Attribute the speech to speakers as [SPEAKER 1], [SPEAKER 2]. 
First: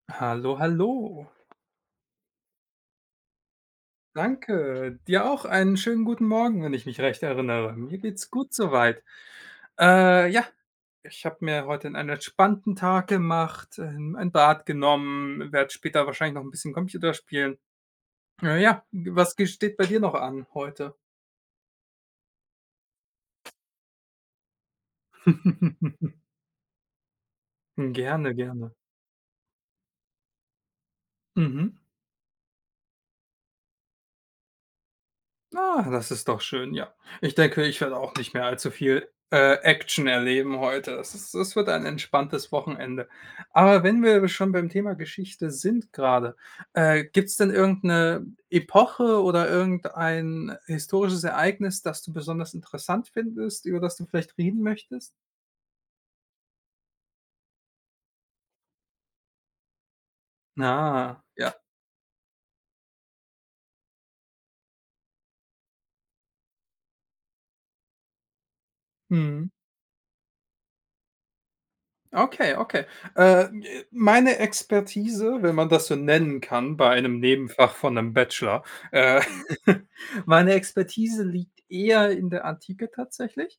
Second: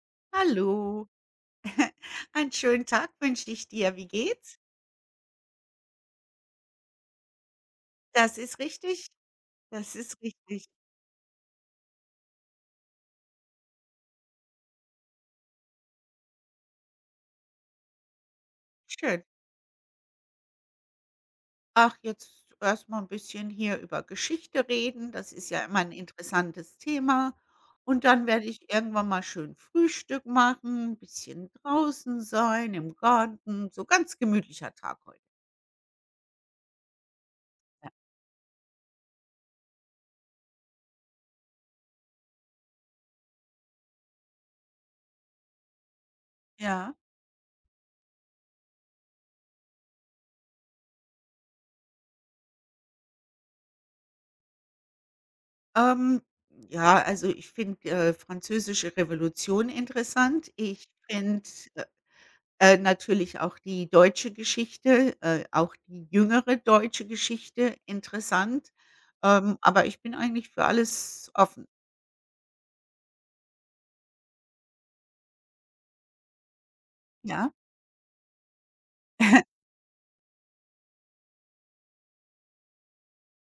[SPEAKER 1] Hallo,
[SPEAKER 2] Hallo.
[SPEAKER 1] hallo.
[SPEAKER 2] Einen schönen Tag wünsche ich dir. Wie geht's?
[SPEAKER 1] Danke. Dir auch einen schönen guten Morgen, wenn ich mich recht erinnere. Mir geht's
[SPEAKER 2] Das
[SPEAKER 1] gut
[SPEAKER 2] ist
[SPEAKER 1] so weit.
[SPEAKER 2] richtig. Das ist
[SPEAKER 1] Äh, ja,
[SPEAKER 2] richtig.
[SPEAKER 1] ich habe mir heute 'n einen entspannten Tag gemacht, ähm, ein Bad genommen, werde später wahrscheinlich noch 'n bisschen Computer spielen. Äh, ja, g
[SPEAKER 2] Schön.
[SPEAKER 1] was ge steht bei dir noch an heute?
[SPEAKER 2] Ach, jetzt erst mal 'n bisschen hier über Geschichte reden. Das ist ja immer 'n interessantes Thema.
[SPEAKER 1] Hm,
[SPEAKER 2] Und dann
[SPEAKER 1] gerne,
[SPEAKER 2] werde ich
[SPEAKER 1] gerne.
[SPEAKER 2] irgendwann mal schön Frühstück machen, bisschen
[SPEAKER 1] Mhm.
[SPEAKER 2] draußen sein im Garten, so ganz gemütlicher Tag heut.
[SPEAKER 1] Ah, das ist doch schön, ja. Ich denke, ich
[SPEAKER 2] Ja.
[SPEAKER 1] werde auch nicht mehr allzu viel, äh, Action erleben heute. Das ist es wird ein entspanntes Wochenende. Aber wenn wir schon beim Thema Geschichte sind grade,
[SPEAKER 2] Ja.
[SPEAKER 1] äh, gibt's denn irgend 'ne Epoche oder irgendein historisches Ereignis, das du besonders interessant findest, über das du vielleicht reden möchtest?
[SPEAKER 2] Ähm, ja, also, ich finde, äh, französische Revolution interessant. Ich
[SPEAKER 1] Ah,
[SPEAKER 2] finde,
[SPEAKER 1] ja.
[SPEAKER 2] äh, äh, natürlich auch die deutsche Geschichte, äh, auch die jüngere deutsche Geschichte interessant,
[SPEAKER 1] Mhm.
[SPEAKER 2] ähm, aber ich bin eigentlich für alles offen.
[SPEAKER 1] Okay, okay. Äh, äh, meine Expertise, wenn man das so nennen kann bei einem
[SPEAKER 2] Ja.
[SPEAKER 1] Nebenfach von 'nem Bachelor, äh, meine Expertise liegt eher in der Antike tatsächlich.